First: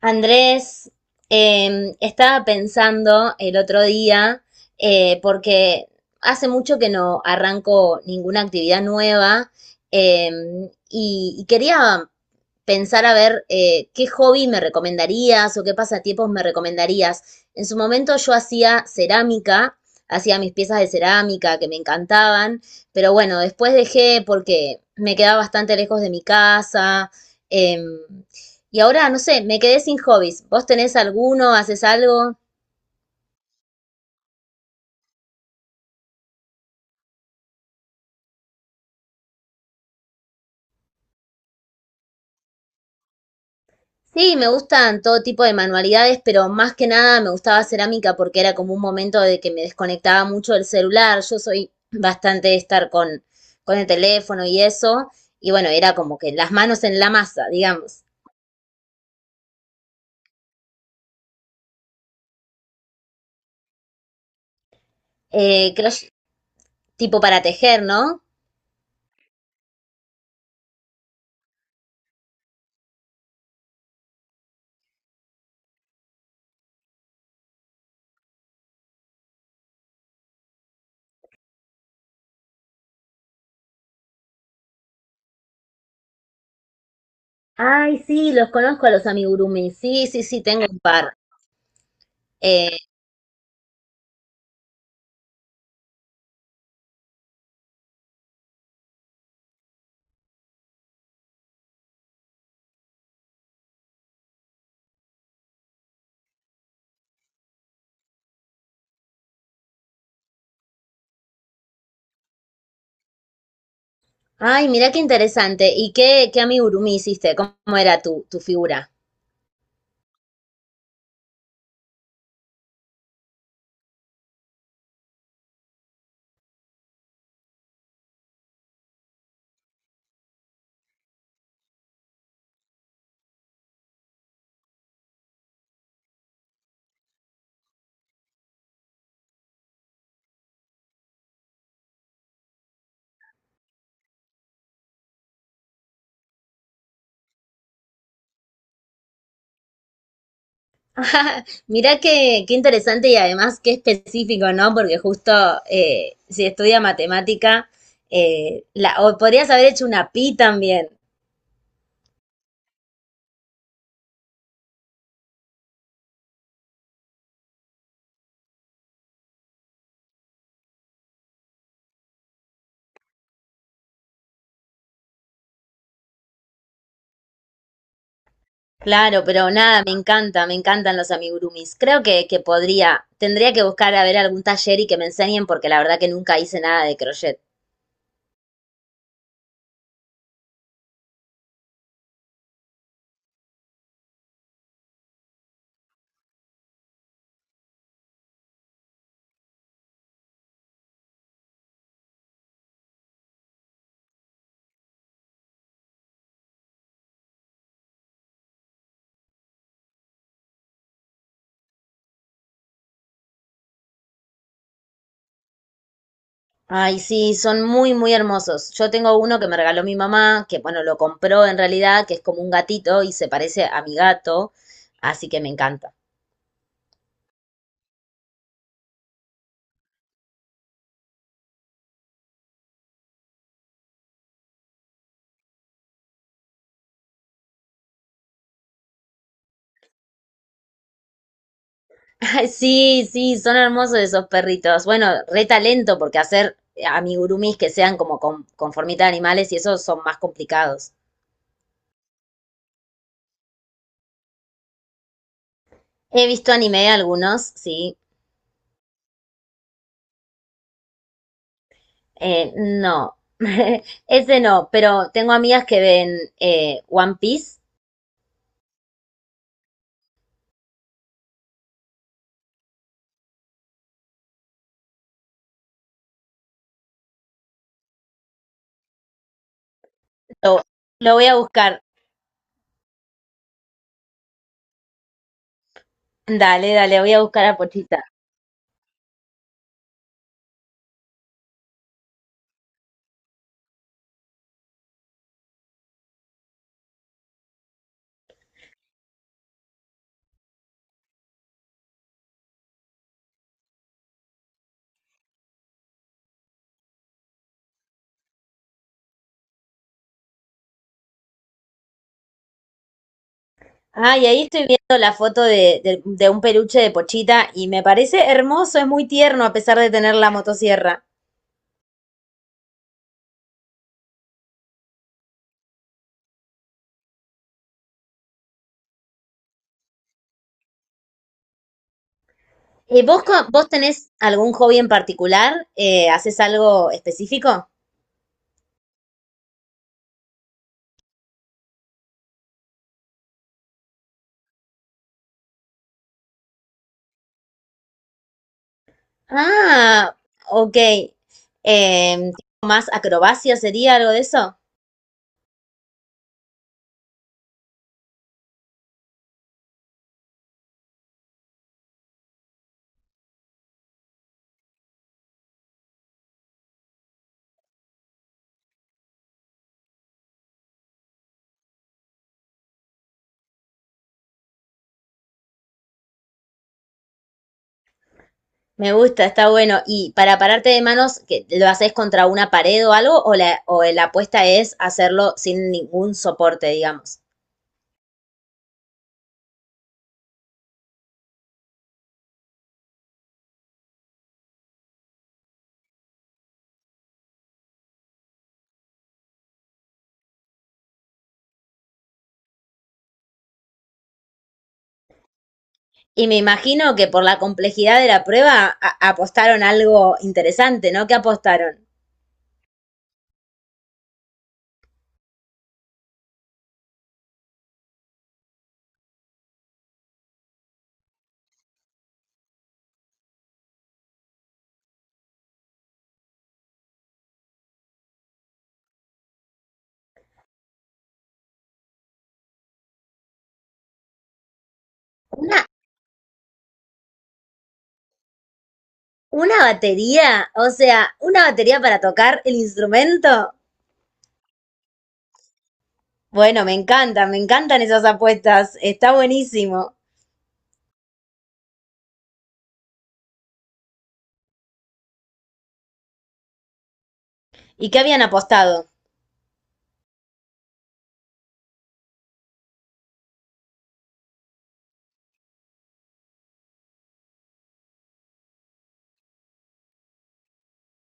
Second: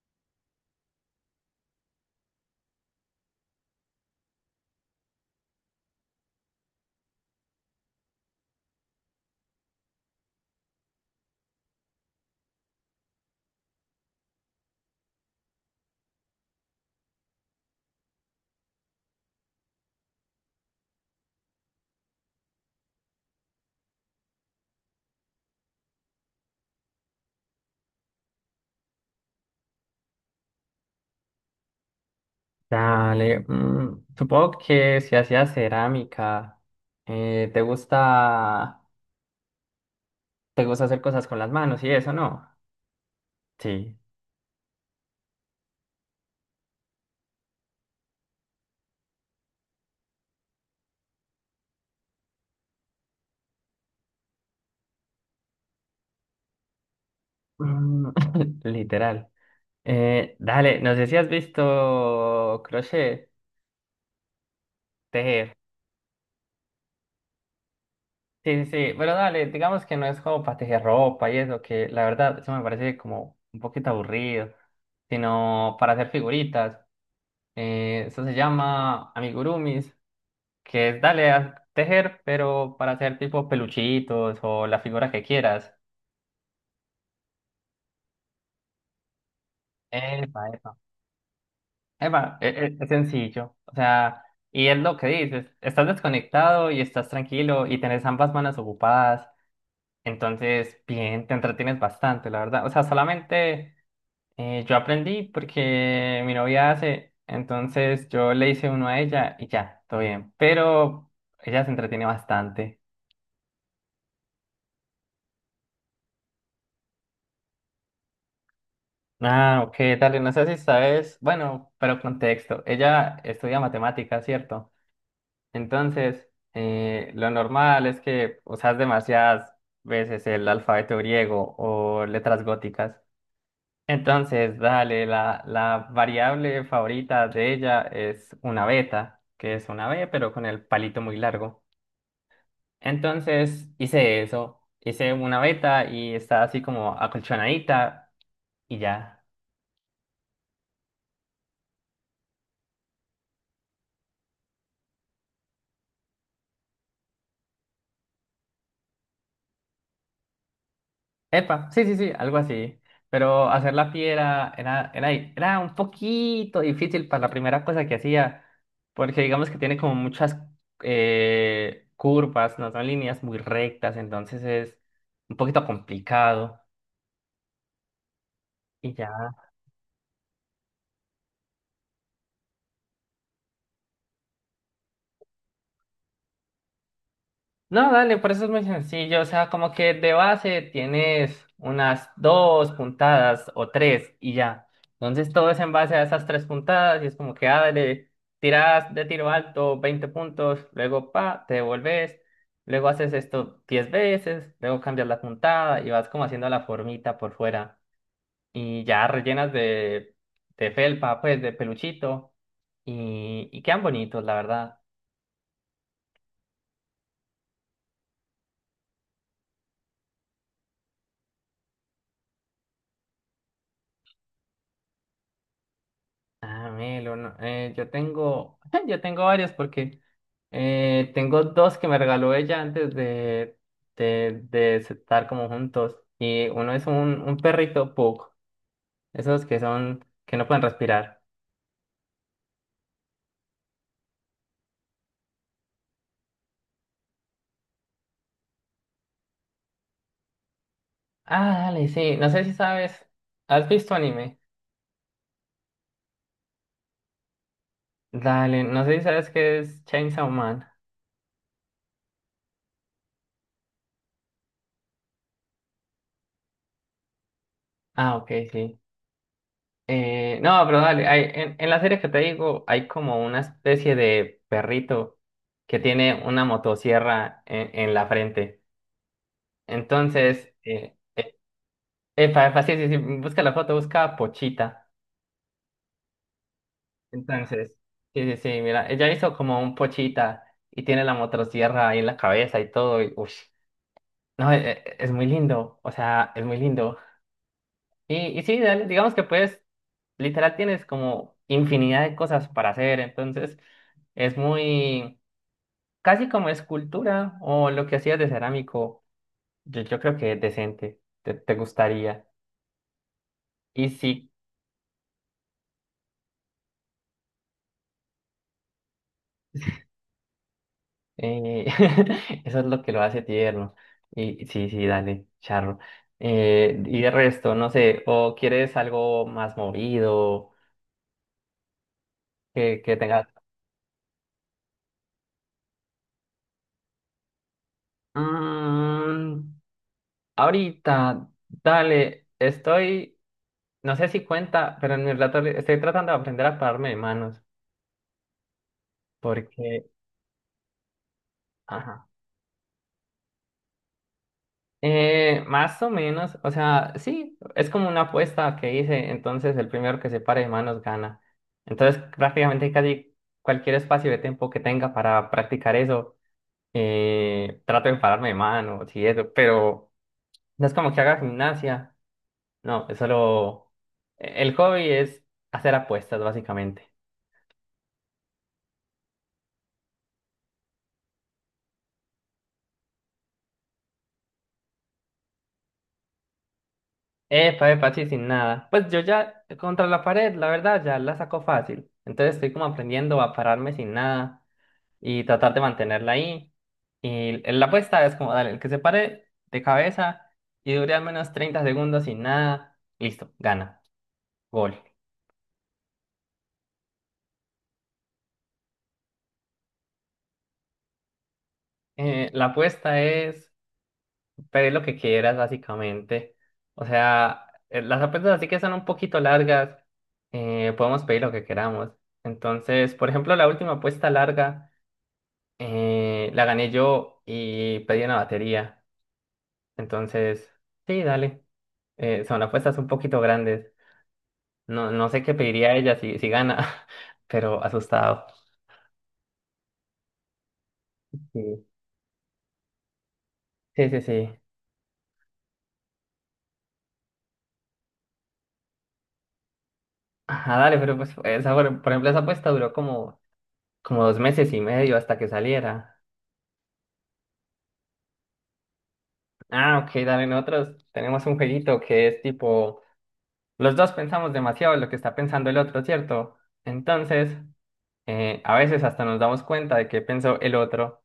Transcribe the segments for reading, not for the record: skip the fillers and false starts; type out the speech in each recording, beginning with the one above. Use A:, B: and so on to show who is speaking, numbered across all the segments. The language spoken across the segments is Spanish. A: Andrés, estaba pensando el otro día, porque hace mucho que no arranco ninguna actividad nueva. Eh, y, y quería pensar a ver qué hobby me recomendarías o qué pasatiempos me recomendarías. En su momento yo hacía cerámica, hacía mis piezas de cerámica que me encantaban, pero bueno, después dejé porque me quedaba bastante lejos de mi casa. em, y ahora, no sé, me quedé sin hobbies. ¿Vos tenés alguno? ¿Haces algo?
B: Dale, supongo que si hacías cerámica, te gusta, hacer cosas con las manos y eso, ¿no? Sí.
A: Sí, me gustan todo tipo de manualidades, pero más que nada me gustaba cerámica porque era como un momento de que me desconectaba mucho del celular. Yo soy bastante de estar con el teléfono y eso. Y bueno, era como que las manos en la masa, digamos.
B: Mm. Literal. Dale, no sé si has visto crochet, tejer.
A: Crochet, tipo para tejer, ¿no?
B: Sí, sí, sí, pero dale, digamos que no es como para tejer ropa y eso, que la verdad eso me parece como un poquito aburrido, sino para hacer figuritas. Eso se llama amigurumis, que es dale a tejer, pero para hacer tipo peluchitos o la figura que quieras.
A: Ay, sí, los conozco a los amigurumis. Sí, sí, sí,
B: Epa,
A: tengo
B: epa.
A: un par.
B: Epa,
A: Eh,
B: es sencillo. O sea, y es lo que dices, estás desconectado y estás tranquilo y tenés ambas manos ocupadas. Entonces, bien, te entretienes bastante, la verdad. O sea, solamente yo aprendí porque mi novia hace, entonces yo le hice uno a ella y ya, todo bien. Pero ella se entretiene bastante.
A: Ay, mira qué interesante. ¿Y qué amigurumi hiciste? ¿Cómo era tu figura?
B: Ah, ok, dale, no sé si sabes, bueno, pero contexto, ella estudia matemáticas, ¿cierto? Entonces, lo normal es que usas demasiadas veces el alfabeto griego o letras góticas. Entonces, dale, la variable favorita de ella es una beta, que es una B, pero con el palito muy largo. Entonces, hice eso, hice una beta y está así como acolchonadita, y ya.
A: Mira qué interesante y además qué específico, ¿no? Porque justo si estudia matemática, o podrías haber hecho una pi también.
B: Epa, sí, sí, sí, algo así. Pero hacer la piedra era un poquito difícil para la primera cosa que hacía, porque digamos que tiene como muchas curvas, no son líneas muy rectas, entonces es un poquito complicado. Y
A: Claro,
B: ya.
A: pero nada, me encanta, me encantan los amigurumis. Creo que podría, tendría que buscar a ver algún taller y que me enseñen porque la verdad que nunca hice nada de crochet.
B: No, dale, por eso es muy sencillo. O sea, como que de base tienes unas dos puntadas o tres, y ya. Entonces todo es en base a esas tres puntadas y es como que, ah, dale, tiras de tiro alto 20 puntos, luego, pa, te devolves, luego haces esto 10 veces, luego cambias la puntada y vas como haciendo la formita por fuera y ya rellenas de, felpa, pues, de peluchito, y quedan bonitos, la verdad.
A: Ay, sí, son muy, muy hermosos. Yo tengo uno que me regaló mi mamá, que bueno, lo compró en realidad, que es como un gatito y se parece a mi gato, así que me encanta.
B: Ah, Melo, no, yo tengo, yo tengo varios porque tengo dos que me regaló ella antes de estar como juntos. Y uno es un perrito pug, esos que son, que no pueden respirar.
A: Ay, sí, sí, son hermosos esos perritos. Bueno, re talento, porque hacer amigurumis que sean como con formita de animales y esos son más complicados.
B: Ah, dale, sí, no sé si sabes, ¿has visto anime?
A: He visto anime algunos, sí.
B: Dale, no sé si sabes qué es Chainsaw Man.
A: No, ese no, pero tengo amigas que ven One Piece.
B: Ah, ok, sí. No, pero dale, hay, en la serie que te digo hay como una especie de perrito que tiene una motosierra en la frente. Entonces,
A: Lo, lo voy a buscar.
B: epa, epa, sí, sí, sí, busca la foto, busca Pochita.
A: Dale, dale, voy a buscar a
B: Entonces,
A: Pochita.
B: sí, sí, sí, mira, ella hizo como un Pochita y tiene la motosierra ahí en la cabeza y todo, y uff, no, es muy lindo, o sea, es muy lindo. Y sí, dale, digamos que puedes, literal tienes como infinidad de cosas para hacer, entonces es muy, casi como escultura o lo que hacías de cerámico. Yo creo que es decente, te gustaría. Y
A: Ah, y
B: sí,
A: ahí estoy viendo la foto de, de un peluche de Pochita y me parece hermoso, es muy tierno a pesar de tener la motosierra.
B: eh, eso es lo que lo hace tierno. Y sí, sí, dale, charro. Y de resto, no sé, o quieres algo más movido, que
A: ¿Vos,
B: tengas...
A: vos tenés algún hobby en particular? ¿Haces algo específico?
B: Mm, Ahorita, dale, estoy... No sé si cuenta, pero en mi relato estoy tratando de aprender a pararme de manos, porque,
A: Ah, ok.
B: ajá.
A: Em, ¿tipo más acrobacia sería algo de eso?
B: Más o menos, o sea, sí, es como una apuesta que hice, entonces el primero que se pare de manos gana. Entonces, prácticamente casi cualquier espacio de tiempo que tenga para practicar eso, trato de pararme de manos y eso, pero no es como que haga gimnasia, no, es solo... El hobby es hacer apuestas, básicamente.
A: Me gusta, está bueno. ¿Y para pararte de manos, que lo haces contra una pared o algo? ¿O o la apuesta es hacerlo sin ningún soporte, digamos?
B: Epa, epa, sí, sin nada. Pues yo ya contra la pared, la verdad, ya la saco fácil. Entonces estoy como aprendiendo a pararme sin nada y tratar de mantenerla ahí. Y la apuesta es como, dale, el que se pare de cabeza y dure al menos 30 segundos sin nada, listo, gana, gol.
A: Y me imagino que por la complejidad de la prueba apostaron algo interesante, ¿no? ¿Qué apostaron?
B: La apuesta es pedir lo que quieras, básicamente. O sea, las apuestas así que son un poquito largas, podemos pedir lo que queramos. Entonces, por ejemplo, la última apuesta larga. La gané yo y pedí una batería. Entonces, sí, dale. Son apuestas un poquito grandes. No, no sé qué
A: ¿Una,
B: pediría ella si gana, pero asustado.
A: una batería? O sea, ¿una
B: Sí,
A: batería para tocar el instrumento?
B: sí, sí. Sí.
A: Bueno, me encantan esas apuestas. Está buenísimo.
B: Ajá, dale, pero pues esa, por ejemplo, esa apuesta duró como 2 meses y medio hasta que saliera.
A: ¿Y qué habían apostado?
B: Ah, ok, dale, nosotros tenemos un jueguito que es tipo, los dos pensamos demasiado en lo que está pensando el otro, ¿cierto? Entonces, a veces hasta nos damos cuenta de qué pensó el otro.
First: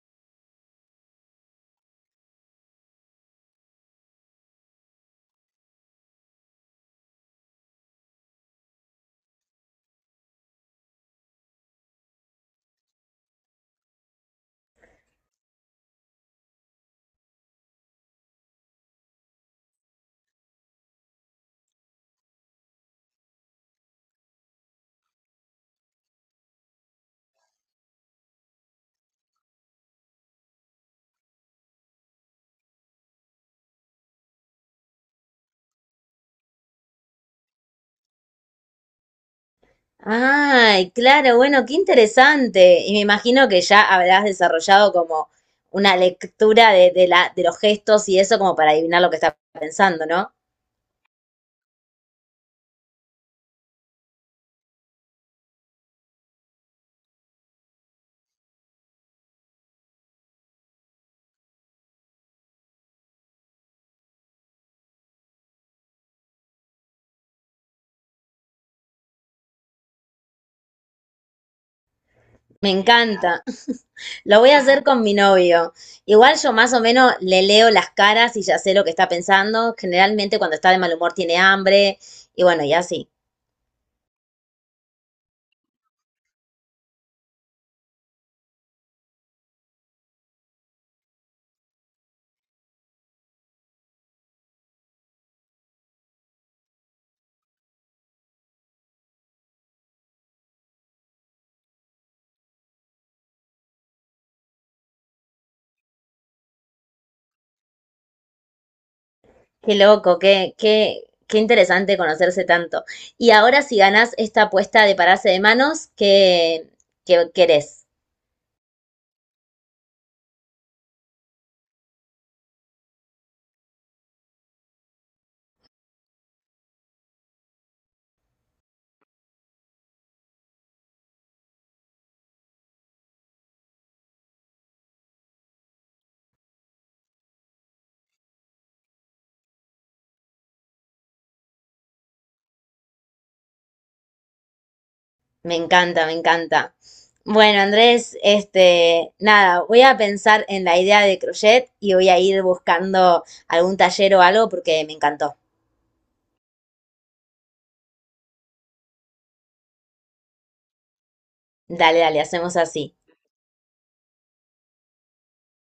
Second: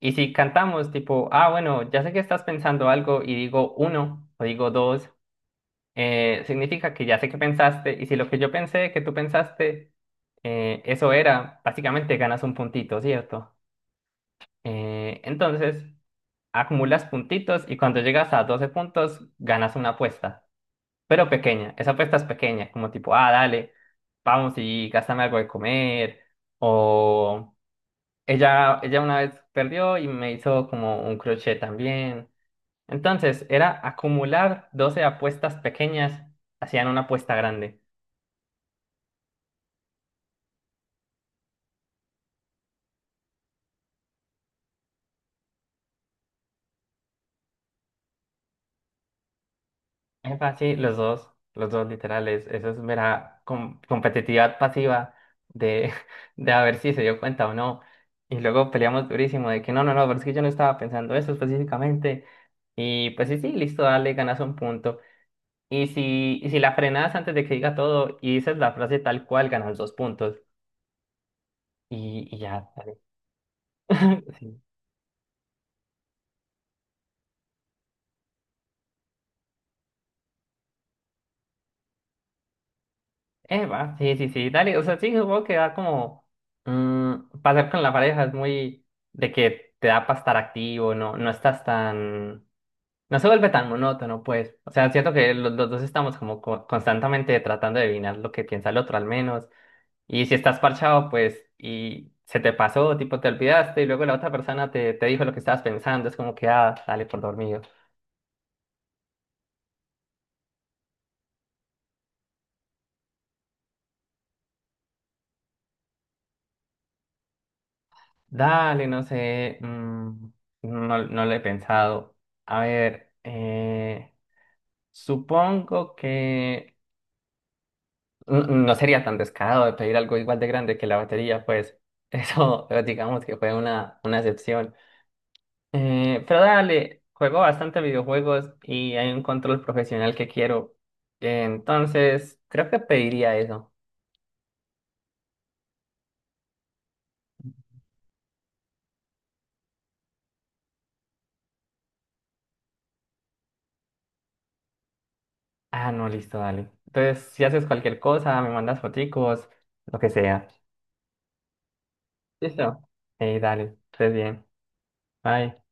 B: Y si cantamos tipo, ah, bueno, ya sé que estás pensando algo y digo uno o digo dos, significa que ya sé que pensaste, y si lo que yo pensé que tú pensaste, eso era, básicamente ganas un puntito, ¿cierto? Entonces, acumulas puntitos, y cuando llegas a 12 puntos, ganas una apuesta, pero pequeña. Esa apuesta es pequeña, como tipo, ah, dale, vamos y gástame algo de comer, o... ella una vez perdió y me hizo como un crochet también. Entonces, era acumular 12 apuestas pequeñas, hacían una apuesta grande.
A: Ay, claro, bueno, qué interesante. Y me imagino que ya habrás desarrollado como una lectura de, de los gestos y eso como para adivinar lo que está pensando, ¿no?
B: Epa, sí, los dos literales. Eso es mera competitividad pasiva de, de a ver si se dio cuenta o no. Y luego peleamos durísimo de que no, no, no, pero es que yo no estaba pensando eso específicamente. Y pues sí, sí, listo, dale, ganas un punto. Y si la frenas antes de que diga todo y dices la frase tal cual, ganas dos puntos. Y ya.
A: Me encanta. Lo voy a
B: Sí.
A: hacer con mi novio. Igual yo más o menos le leo las caras y ya sé lo que está pensando. Generalmente cuando está de mal humor tiene hambre y bueno, y así.
B: Eva, sí, sí, sí, dale, o sea, sí, supongo que da como pasar con la pareja es muy de que te da para estar activo, no, no estás tan, no se vuelve tan monótono, pues. O sea, siento que los dos estamos como constantemente tratando de adivinar lo que piensa el otro al menos, y si estás parchado, pues, y se te pasó, tipo, te olvidaste, y luego la otra persona te dijo lo que estabas pensando, es como que, ah, dale por dormido.
A: Qué loco, qué interesante conocerse tanto. Y ahora si ganás esta apuesta de pararse de manos, ¿qué, qué querés?
B: Dale, no sé, no, no lo he pensado, a ver. Supongo que no sería tan descarado de pedir algo igual de grande que la batería, pues eso digamos que fue una excepción. Pero dale, juego bastante videojuegos y hay un control profesional que quiero. Entonces, creo que pediría eso.
A: Me encanta, me encanta. Bueno, Andrés, este, nada, voy a pensar en la idea de crochet y voy a ir buscando algún taller o algo porque me encantó.
B: Ah, no, listo, dale. Entonces, si haces cualquier cosa, me mandas foticos, lo que sea.
A: Dale, dale, hacemos
B: Listo.
A: así.
B: Dale, estés bien. Bye.